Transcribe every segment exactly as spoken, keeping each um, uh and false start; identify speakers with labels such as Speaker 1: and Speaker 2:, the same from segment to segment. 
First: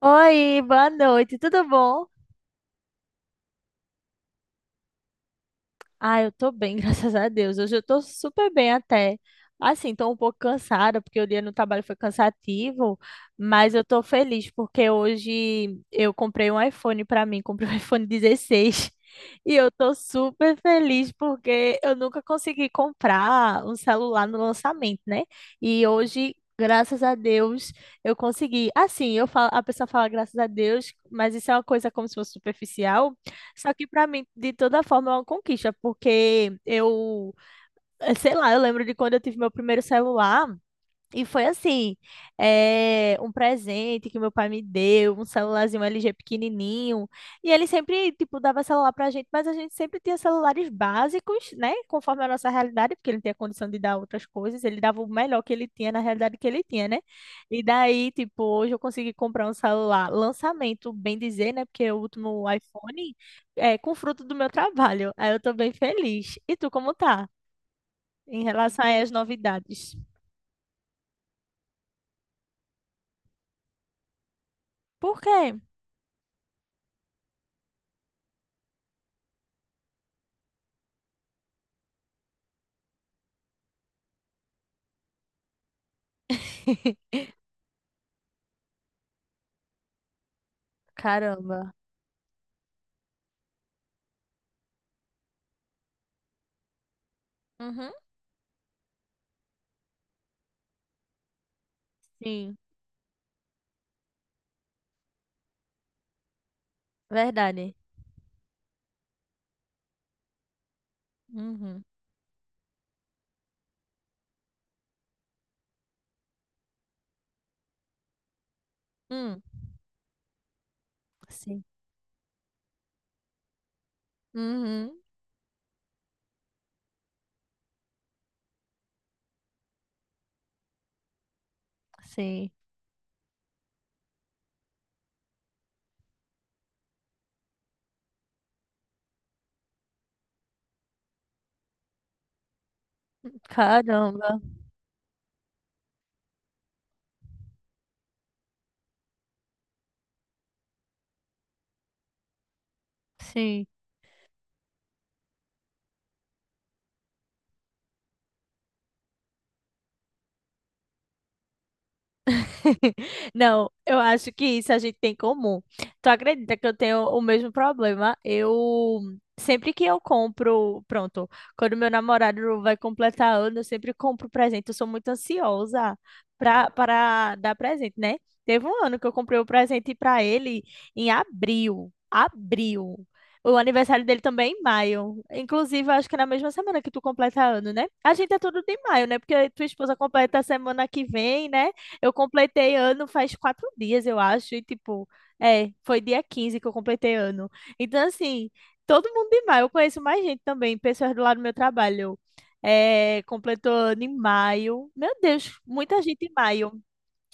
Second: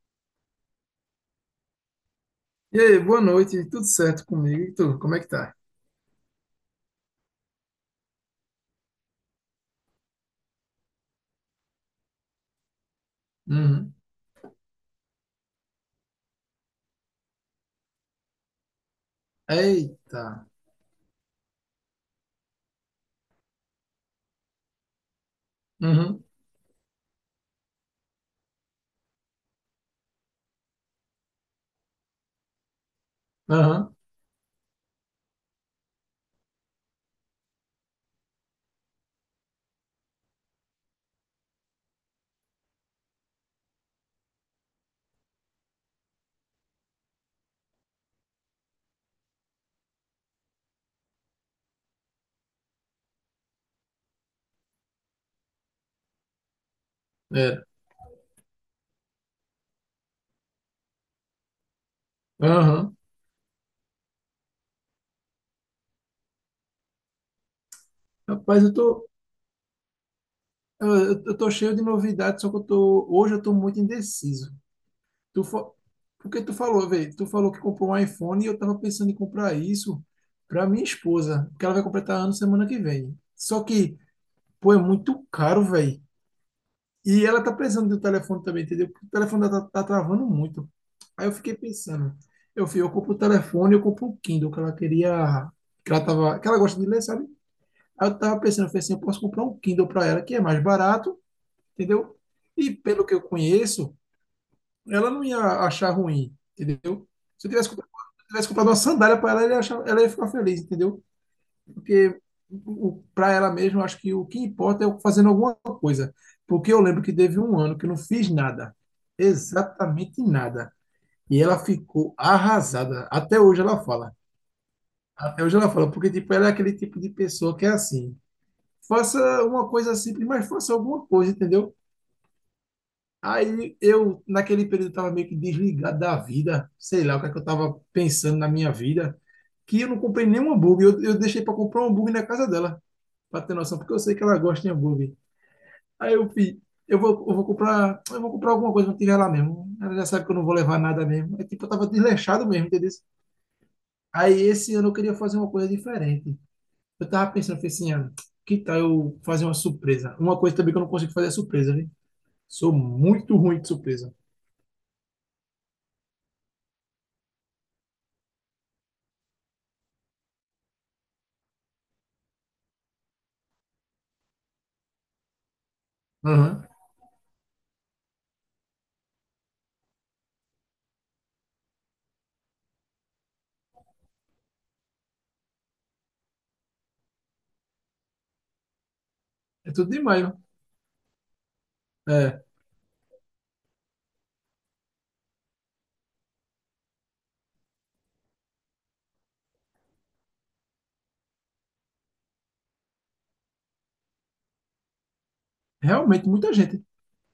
Speaker 1: Oi, boa noite, tudo bom?
Speaker 2: E aí, boa noite, tudo certo comigo? E tu, como é que tá?
Speaker 1: Ah, eu tô bem, graças a Deus. Hoje eu tô super bem até. Assim, tô um pouco cansada, porque o dia no trabalho foi cansativo, mas eu
Speaker 2: Uhum.
Speaker 1: tô feliz porque hoje eu comprei um iPhone pra mim, comprei um iPhone dezesseis. E eu tô
Speaker 2: Eita.
Speaker 1: super feliz porque eu nunca consegui comprar um celular no lançamento, né? E
Speaker 2: Uhum.
Speaker 1: hoje, graças a Deus, eu consegui. Assim, eu falo, a pessoa fala graças a Deus, mas isso é uma coisa como se fosse superficial. Só que
Speaker 2: Aham.
Speaker 1: pra mim, de toda forma, é uma conquista, porque eu, eh, sei lá, eu lembro de quando eu tive meu primeiro celular, e foi assim, é, um presente que meu pai me deu, um celularzinho L G pequenininho. E ele sempre, tipo, dava celular pra gente, mas a gente sempre tinha celulares básicos, né? Conforme a nossa realidade, porque ele não tinha condição de dar outras coisas. Ele dava o melhor que ele tinha na realidade que ele tinha, né? E
Speaker 2: É.
Speaker 1: daí, tipo, hoje eu consegui comprar um celular lançamento, bem dizer, né? Porque o último
Speaker 2: Aham.
Speaker 1: iPhone é com fruto do meu trabalho. Aí eu tô bem feliz. E tu, como tá? Em
Speaker 2: Rapaz, eu
Speaker 1: relação aí
Speaker 2: tô,
Speaker 1: às novidades.
Speaker 2: eu, eu tô cheio de novidades, só que eu tô, hoje eu tô muito indeciso.
Speaker 1: Por
Speaker 2: Tu,
Speaker 1: quê?
Speaker 2: fa- Porque tu falou, velho, tu falou que comprou um iPhone e eu tava pensando em comprar isso pra minha esposa, porque ela vai completar ano semana que vem. Só que, pô, é muito caro, velho. E ela tá precisando do telefone também, entendeu? Porque o telefone dela tá, tá travando muito. Aí eu fiquei
Speaker 1: Caramba.
Speaker 2: pensando, eu fui, eu compro o telefone, eu compro o Kindle, que ela queria, que ela tava, que ela gosta de ler, sabe?
Speaker 1: Uhum.
Speaker 2: Aí eu tava pensando, eu falei assim, eu posso comprar um Kindle para ela, que é mais barato, entendeu?
Speaker 1: Sim,
Speaker 2: E pelo que eu conheço, ela não ia achar ruim, entendeu? Se eu tivesse
Speaker 1: verdade.
Speaker 2: comprado, se eu tivesse comprado uma sandália para ela, ela ia achar- ela ia ficar feliz, entendeu?
Speaker 1: Uhum.
Speaker 2: Porque para ela mesma, eu acho que o que importa é eu fazendo alguma coisa. Porque eu lembro que teve um ano que eu não fiz nada,
Speaker 1: Hum.
Speaker 2: exatamente nada. E ela
Speaker 1: Sim.
Speaker 2: ficou arrasada. Até hoje ela fala.
Speaker 1: Uhum.
Speaker 2: Até hoje ela fala, porque tipo, ela é aquele tipo de pessoa que é assim, faça uma coisa simples, mas faça alguma coisa, entendeu?
Speaker 1: Sim.
Speaker 2: Aí eu, naquele período, estava meio que desligado da vida, sei lá o que, é que eu estava pensando na minha vida, que eu não comprei nenhum hambúrguer, eu, eu deixei para comprar um hambúrguer na casa dela, pra ter noção, porque eu sei que ela
Speaker 1: Caramba.
Speaker 2: gosta de hambúrguer. Aí eu fiz, eu vou, eu vou comprar, eu vou comprar alguma coisa pra tirar lá mesmo. Ela já sabe que eu não vou levar nada mesmo. É tipo, eu tava desleixado mesmo, entendeu?
Speaker 1: Sim.
Speaker 2: Aí esse ano eu queria fazer uma coisa diferente. Eu tava pensando, falei assim, ah, que tal eu fazer uma surpresa? Uma coisa também que eu não consigo fazer é surpresa, viu? Sou muito ruim de
Speaker 1: Não, eu
Speaker 2: surpresa.
Speaker 1: acho que isso a gente tem em comum. Tu acredita que eu tenho o mesmo problema? Eu sempre que eu compro, pronto, quando meu namorado vai completar ano, eu sempre compro presente. Eu sou muito ansiosa
Speaker 2: Aham.
Speaker 1: pra, para dar presente, né? Teve um ano que eu comprei o presente pra ele em abril. Abril. O aniversário dele também é em maio. Inclusive, eu acho que é na mesma semana que tu completa ano, né? A gente é tudo de maio, né? Porque tua
Speaker 2: É tudo
Speaker 1: esposa
Speaker 2: demais, né?
Speaker 1: completa a semana que vem, né? Eu
Speaker 2: É,
Speaker 1: completei ano faz quatro dias, eu acho, e tipo, é, foi dia quinze que eu completei ano. Então, assim, todo mundo em maio, eu conheço mais gente também, pessoas do lado do meu trabalho. É, completou ano em maio. Meu Deus, muita gente
Speaker 2: realmente,
Speaker 1: em
Speaker 2: muita
Speaker 1: maio.
Speaker 2: gente.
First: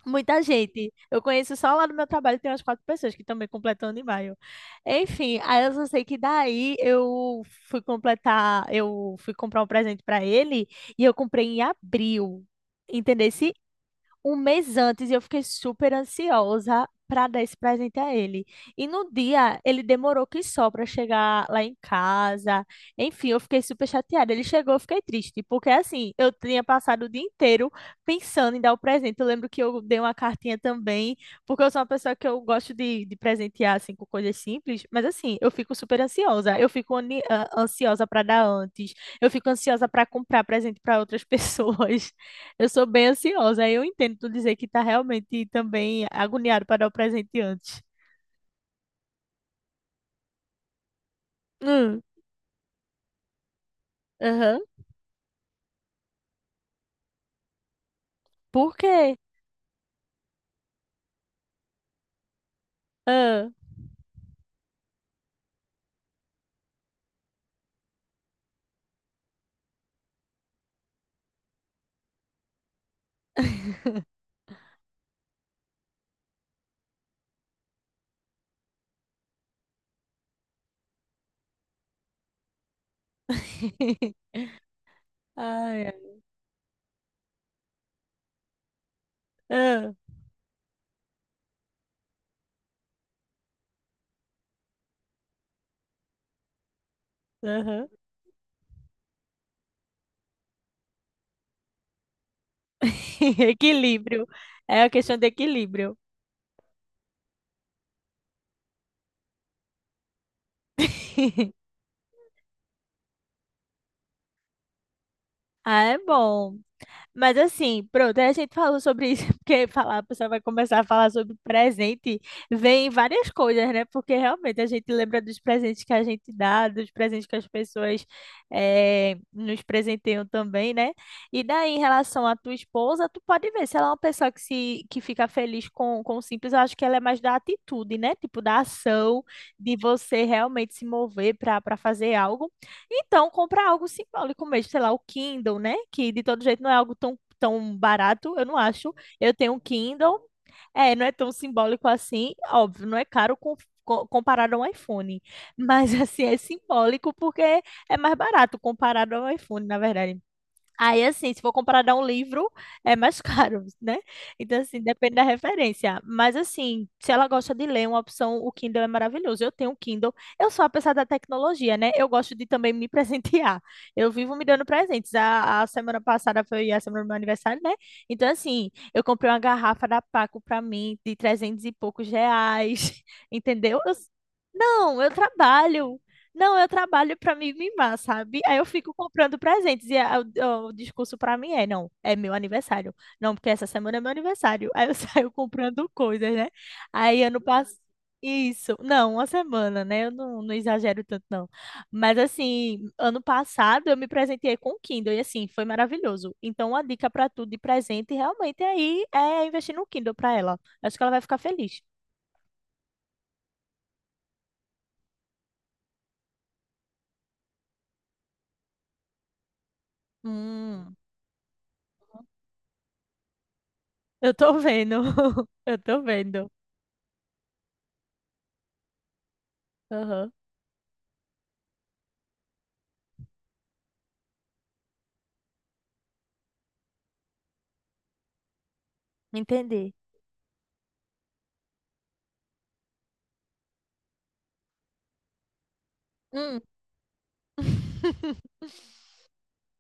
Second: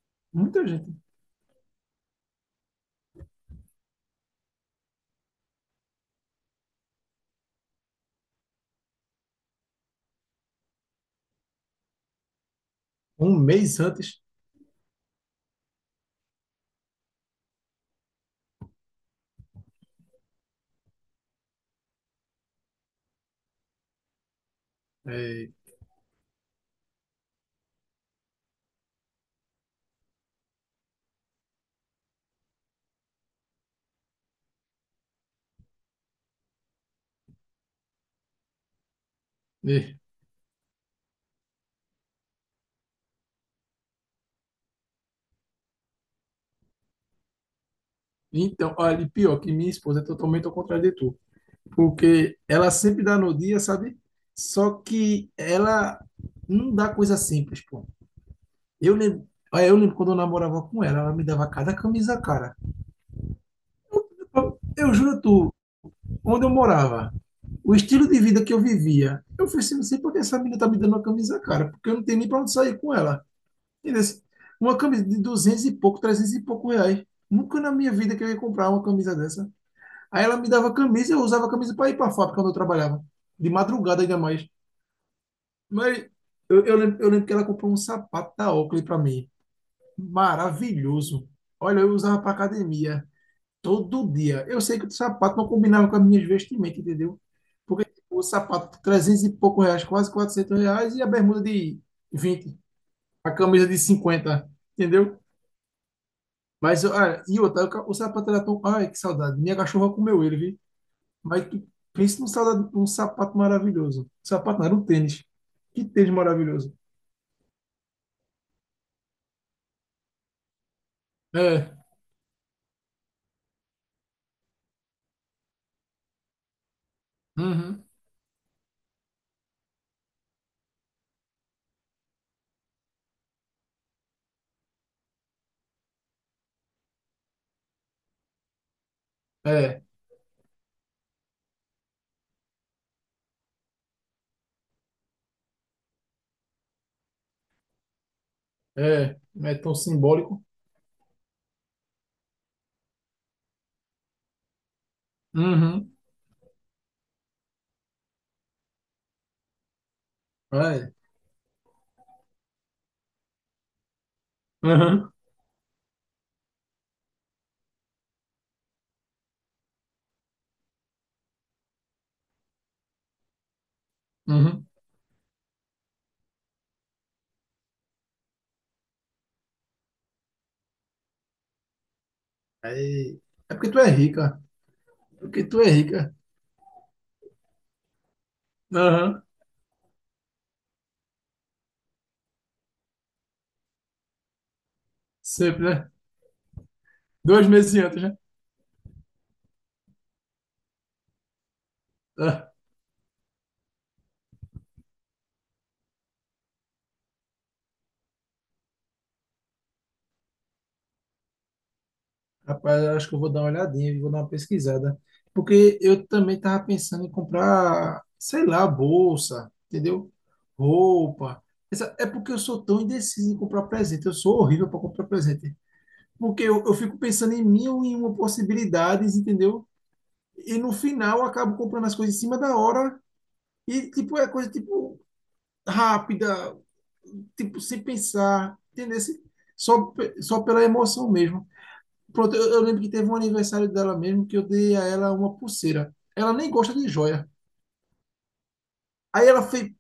Speaker 1: Muita
Speaker 2: Muita
Speaker 1: gente.
Speaker 2: gente.
Speaker 1: Eu conheço só lá do meu trabalho, tem umas quatro pessoas que também completam ano em maio. Enfim, aí eu só sei que daí eu fui completar, eu fui comprar um presente para ele e eu comprei em abril. Entendeu?
Speaker 2: Um mês antes.
Speaker 1: Um mês antes e eu fiquei super ansiosa para dar esse presente a ele. E no dia ele demorou que só para chegar lá em casa. Enfim, eu fiquei super chateada. Ele chegou, eu fiquei triste,
Speaker 2: É,
Speaker 1: porque assim, eu tinha passado o dia inteiro pensando em dar o presente. Eu lembro que eu dei uma cartinha também, porque eu sou uma pessoa que eu gosto de, de presentear assim com coisas simples, mas assim, eu fico super ansiosa. Eu fico ani- a- ansiosa para dar antes. Eu fico ansiosa
Speaker 2: é.
Speaker 1: para comprar presente para outras pessoas. Eu sou bem ansiosa, aí eu entendo tu dizer que tá realmente também agoniado para dar o presente antes.
Speaker 2: Então, olha, e pior que minha esposa é totalmente ao contrário de tu.
Speaker 1: Hum.
Speaker 2: Porque ela sempre dá no dia, sabe?
Speaker 1: Aham.
Speaker 2: Só que ela não dá coisa simples, pô.
Speaker 1: Por
Speaker 2: Eu
Speaker 1: quê?
Speaker 2: lembro, ah, eu lembro quando eu namorava com ela, ela me dava cada camisa, cara.
Speaker 1: Ah.
Speaker 2: Eu, eu juro a tu, onde eu morava, o estilo de vida que eu vivia, eu falei assim, não sei por que essa menina tá me dando uma camisa, cara, porque eu não tenho nem pra onde sair com ela. Entendeu? Uma camisa de duzentos e pouco, trezentos e pouco reais. Nunca na minha vida que eu ia comprar uma camisa dessa. Aí ela me dava camisa, eu usava a camisa para ir para a fábrica onde eu trabalhava. De madrugada ainda mais.
Speaker 1: Ai,
Speaker 2: Mas
Speaker 1: ai.
Speaker 2: eu, eu, lembro, eu lembro que ela comprou um sapato da Oakley para mim.
Speaker 1: Ah.
Speaker 2: Maravilhoso. Olha, eu usava para academia todo dia. Eu sei que o sapato não combinava com as minhas vestimentas, entendeu? Porque
Speaker 1: Aham.
Speaker 2: tipo, o sapato trezentos e pouco reais, quase quatrocentos reais, e a bermuda de vinte, a camisa de
Speaker 1: Equilíbrio.
Speaker 2: cinquenta,
Speaker 1: É a questão
Speaker 2: entendeu?
Speaker 1: de equilíbrio.
Speaker 2: Mas, olha, e outra, o ca- o sapato era tão... Ai, que saudade. Minha cachorra comeu ele, viu? Mas tu pensa num saudade, num sapato maravilhoso. Sapato não, era um tênis.
Speaker 1: Ah,
Speaker 2: Que
Speaker 1: é
Speaker 2: tênis
Speaker 1: bom.
Speaker 2: maravilhoso.
Speaker 1: Mas assim, pronto, aí a gente falou sobre isso, porque falar, a pessoa vai começar a falar sobre
Speaker 2: É.
Speaker 1: presente, vem várias coisas, né? Porque realmente a gente lembra dos presentes que a gente dá, dos presentes que as
Speaker 2: Uhum.
Speaker 1: pessoas eh, nos presenteiam também, né? E daí, em relação à tua esposa, tu pode ver, se ela é uma pessoa que, se, que fica feliz com, com o simples, eu acho que ela é mais da atitude, né? Tipo, da ação, de
Speaker 2: É,
Speaker 1: você realmente se mover para para fazer algo. Então, compra algo simbólico mesmo, sei lá, o Kindle, né? Que de todo jeito não é algo tão, tão barato, eu não acho.
Speaker 2: é,
Speaker 1: Eu tenho
Speaker 2: é
Speaker 1: um
Speaker 2: tão
Speaker 1: Kindle,
Speaker 2: simbólico.
Speaker 1: é, não é tão simbólico assim, óbvio, não é caro com- co- comparado a um iPhone, mas
Speaker 2: Uhum,
Speaker 1: assim, é simbólico porque é mais barato comparado ao iPhone, na verdade.
Speaker 2: é,
Speaker 1: Aí, assim, se for comprar dar um livro, é mais caro, né? Então, assim,
Speaker 2: uhum,
Speaker 1: depende da referência. Mas, assim, se ela gosta de ler, uma opção, o Kindle é maravilhoso. Eu tenho um Kindle. Eu sou a pessoa da tecnologia, né? Eu gosto de também me presentear. Eu vivo me dando
Speaker 2: uhum.
Speaker 1: presentes. A, a semana passada foi a semana do meu aniversário, né? Então, assim, eu comprei uma garrafa da Paco pra mim de trezentos e poucos reais,
Speaker 2: Aí, é porque tu
Speaker 1: entendeu?
Speaker 2: é
Speaker 1: Eu-
Speaker 2: rica,
Speaker 1: não, eu
Speaker 2: é porque tu é
Speaker 1: trabalho.
Speaker 2: rica.
Speaker 1: Não, eu trabalho pra me mimar, sabe? Aí eu fico
Speaker 2: Uhum,
Speaker 1: comprando presentes e a- o, o discurso pra mim é, não, é meu aniversário. Não, porque essa semana é meu aniversário. Aí eu saio
Speaker 2: sempre,
Speaker 1: comprando
Speaker 2: né?
Speaker 1: coisas, né? Aí ano
Speaker 2: Dois meses
Speaker 1: passado.
Speaker 2: antes, né?
Speaker 1: Isso, não, uma semana, né? Eu não, não exagero tanto, não. Mas
Speaker 2: Ah,
Speaker 1: assim, ano passado eu me presenteei com o Kindle e assim, foi maravilhoso. Então, uma dica pra tu de presente realmente aí é investir no Kindle pra ela. Acho que ela vai ficar feliz.
Speaker 2: rapaz, eu acho que eu vou dar uma olhadinha, vou dar uma pesquisada. Porque eu também tava pensando em comprar, sei lá, bolsa, entendeu?
Speaker 1: Hum,
Speaker 2: Roupa. Essa, é porque eu sou tão indeciso em comprar presente, eu
Speaker 1: eu
Speaker 2: sou
Speaker 1: tô
Speaker 2: horrível para
Speaker 1: vendo.
Speaker 2: comprar presente.
Speaker 1: Eu tô
Speaker 2: Porque
Speaker 1: vendo.
Speaker 2: eu, eu fico pensando em mil e uma possibilidades, entendeu?
Speaker 1: Aham.
Speaker 2: E no final acabo comprando as coisas em cima da hora e tipo é coisa tipo rápida, tipo sem pensar, entendeu? Só,
Speaker 1: Entendi.
Speaker 2: pe- só pela emoção mesmo. Pronto, eu, eu lembro que teve um aniversário dela mesmo que eu dei a ela uma pulseira. Ela nem
Speaker 1: Hum.
Speaker 2: gosta de joia. Aí ela fez,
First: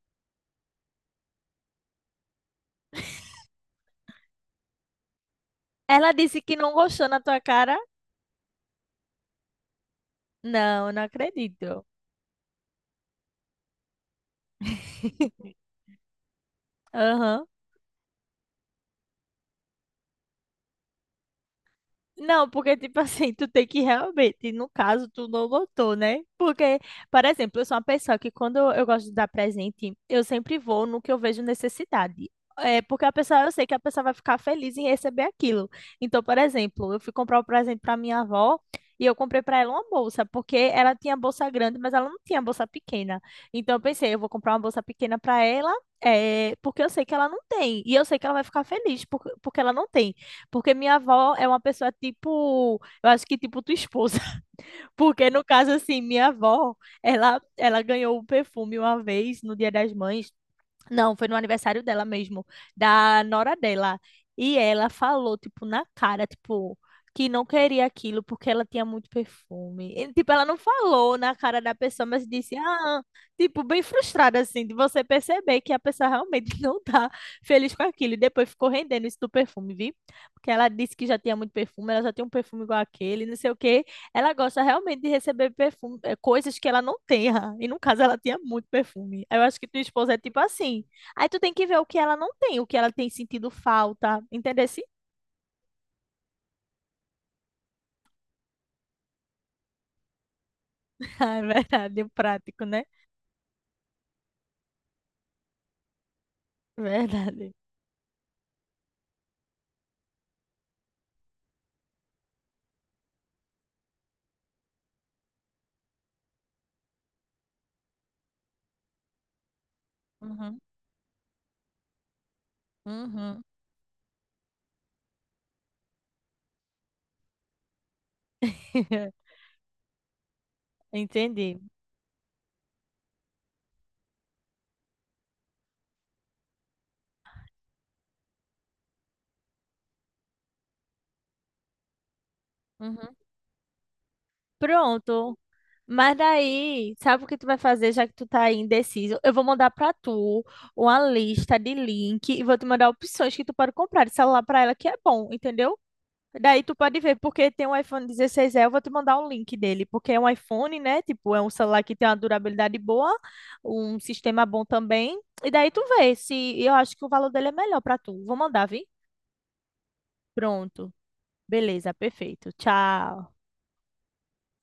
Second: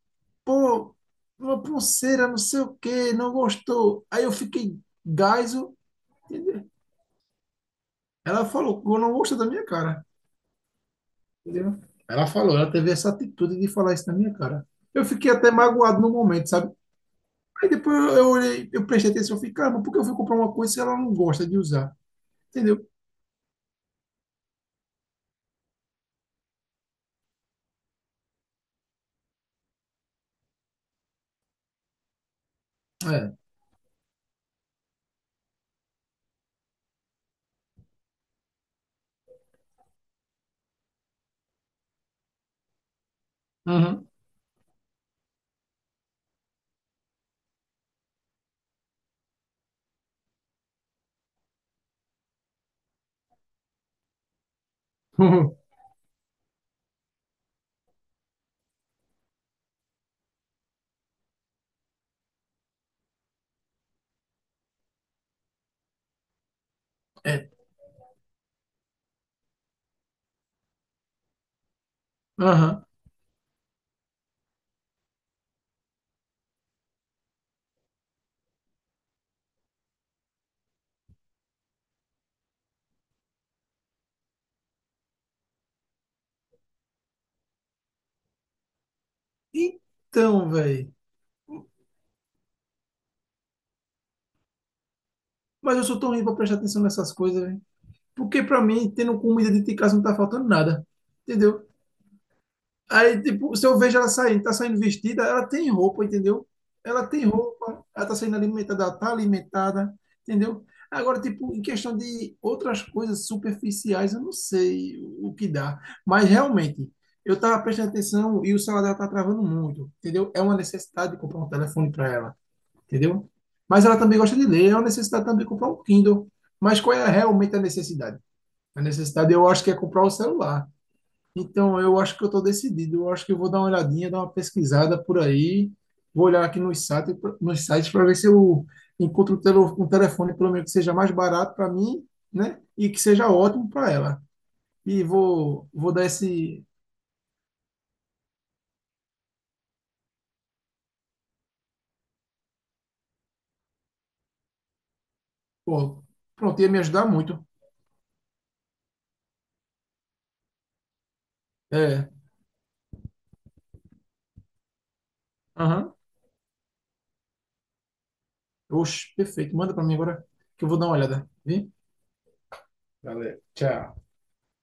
Speaker 2: pô, uma pulseira, não sei o quê, não gostou. Aí eu fiquei gaiso,
Speaker 1: Ela disse que
Speaker 2: entendeu?
Speaker 1: não gostou na tua cara?
Speaker 2: Ela falou, eu não gosto da minha cara.
Speaker 1: Não, não
Speaker 2: Entendeu?
Speaker 1: acredito.
Speaker 2: Ela falou, ela teve essa atitude de falar isso na minha cara. Eu fiquei até magoado no momento, sabe?
Speaker 1: Aham.
Speaker 2: Aí depois eu, eu olhei, eu prestei atenção, eu fiquei, caramba, por que eu fui comprar uma coisa se ela não gosta de usar?
Speaker 1: Não, porque,
Speaker 2: Entendeu?
Speaker 1: tipo assim, tu tem que realmente, no caso, tu não notou, né? Porque, por exemplo, eu sou uma pessoa que quando eu gosto de dar presente, eu sempre vou no que eu vejo necessidade. É porque a
Speaker 2: É.
Speaker 1: pessoa, eu sei que a pessoa vai ficar feliz em receber aquilo. Então, por exemplo, eu fui comprar um presente para minha avó e eu comprei para ela uma bolsa, porque ela tinha bolsa grande, mas ela não tinha bolsa pequena. Então, eu
Speaker 2: Aham.
Speaker 1: pensei, eu vou comprar uma bolsa pequena para ela, é, porque eu sei que ela não tem. E eu sei que ela vai ficar feliz por- porque ela não tem. Porque minha avó é uma pessoa tipo, eu acho que tipo tua esposa. Porque no caso assim, minha avó, ela ela ganhou o perfume uma vez no Dia das Mães, não, foi no aniversário dela mesmo, da nora dela. E ela falou, tipo, na cara, tipo, que não
Speaker 2: É.
Speaker 1: queria aquilo porque ela tinha muito perfume. E, tipo, ela não falou na cara da pessoa, mas disse,
Speaker 2: Aham.
Speaker 1: ah, tipo, bem frustrada, assim, de você perceber que a pessoa realmente não tá feliz com aquilo. E depois ficou rendendo isso do perfume, viu? Porque ela disse que já tinha muito perfume, ela já tem um perfume igual aquele, não sei o quê. Ela gosta realmente de receber perfume, eh, coisas que ela não tenha. E no caso, ela tinha muito perfume. Eu acho que tua esposa é tipo
Speaker 2: Então,
Speaker 1: assim.
Speaker 2: velho.
Speaker 1: Aí tu tem que ver o que ela não tem, o que ela tem sentido falta. Entendeu?
Speaker 2: Mas eu sou tão ruim pra prestar atenção nessas coisas, velho. Porque pra mim, tendo comida dentro de casa não tá faltando nada.
Speaker 1: Ah, é
Speaker 2: Entendeu?
Speaker 1: verdade, o prático, né?
Speaker 2: Aí, tipo, se eu vejo ela saindo, tá saindo vestida, ela tem roupa, entendeu? Ela tem
Speaker 1: Verdade.
Speaker 2: roupa, ela tá saindo alimentada, ela tá alimentada, entendeu? Agora, tipo, em questão de outras coisas superficiais, eu não sei o que dá. Mas, realmente, eu tava prestando atenção e o celular dela tá travando muito, entendeu? É uma
Speaker 1: Uhum.
Speaker 2: necessidade de comprar um telefone para ela, entendeu?
Speaker 1: Uhum.
Speaker 2: Mas ela também gosta de ler, é uma necessidade também de comprar um Kindle. Mas qual é realmente a necessidade? A necessidade, eu acho que é comprar o celular.
Speaker 1: Entendi.
Speaker 2: Então, eu acho que eu estou decidido. Eu acho que eu vou dar uma olhadinha, dar uma pesquisada por aí. Vou olhar aqui nos sites, nos sites para ver se eu encontro um tele- um telefone, pelo menos, que seja mais barato para mim, né? E que
Speaker 1: Uhum.
Speaker 2: seja ótimo para ela. E
Speaker 1: Pronto.
Speaker 2: vou, vou dar
Speaker 1: Mas
Speaker 2: esse.
Speaker 1: daí, sabe o que tu vai fazer já que tu tá aí indeciso? Eu vou mandar pra tu uma lista de link e vou te mandar opções que tu pode comprar de celular pra ela que é bom, entendeu?
Speaker 2: Pô, pronto,
Speaker 1: Daí
Speaker 2: ia
Speaker 1: tu
Speaker 2: me
Speaker 1: pode
Speaker 2: ajudar
Speaker 1: ver,
Speaker 2: muito.
Speaker 1: porque tem um iPhone dezesseis E, eu vou te mandar o link dele, porque é um iPhone, né? Tipo, é um celular que tem
Speaker 2: É.
Speaker 1: uma durabilidade boa, um sistema bom também. E daí tu
Speaker 2: Aham.
Speaker 1: vê se eu acho que o valor dele é melhor pra tu. Vou mandar, vi?
Speaker 2: Oxe, perfeito. Manda para mim agora que eu vou dar
Speaker 1: Pronto.
Speaker 2: uma olhada. Vi.
Speaker 1: Beleza, perfeito. Tchau.
Speaker 2: Valeu, tchau.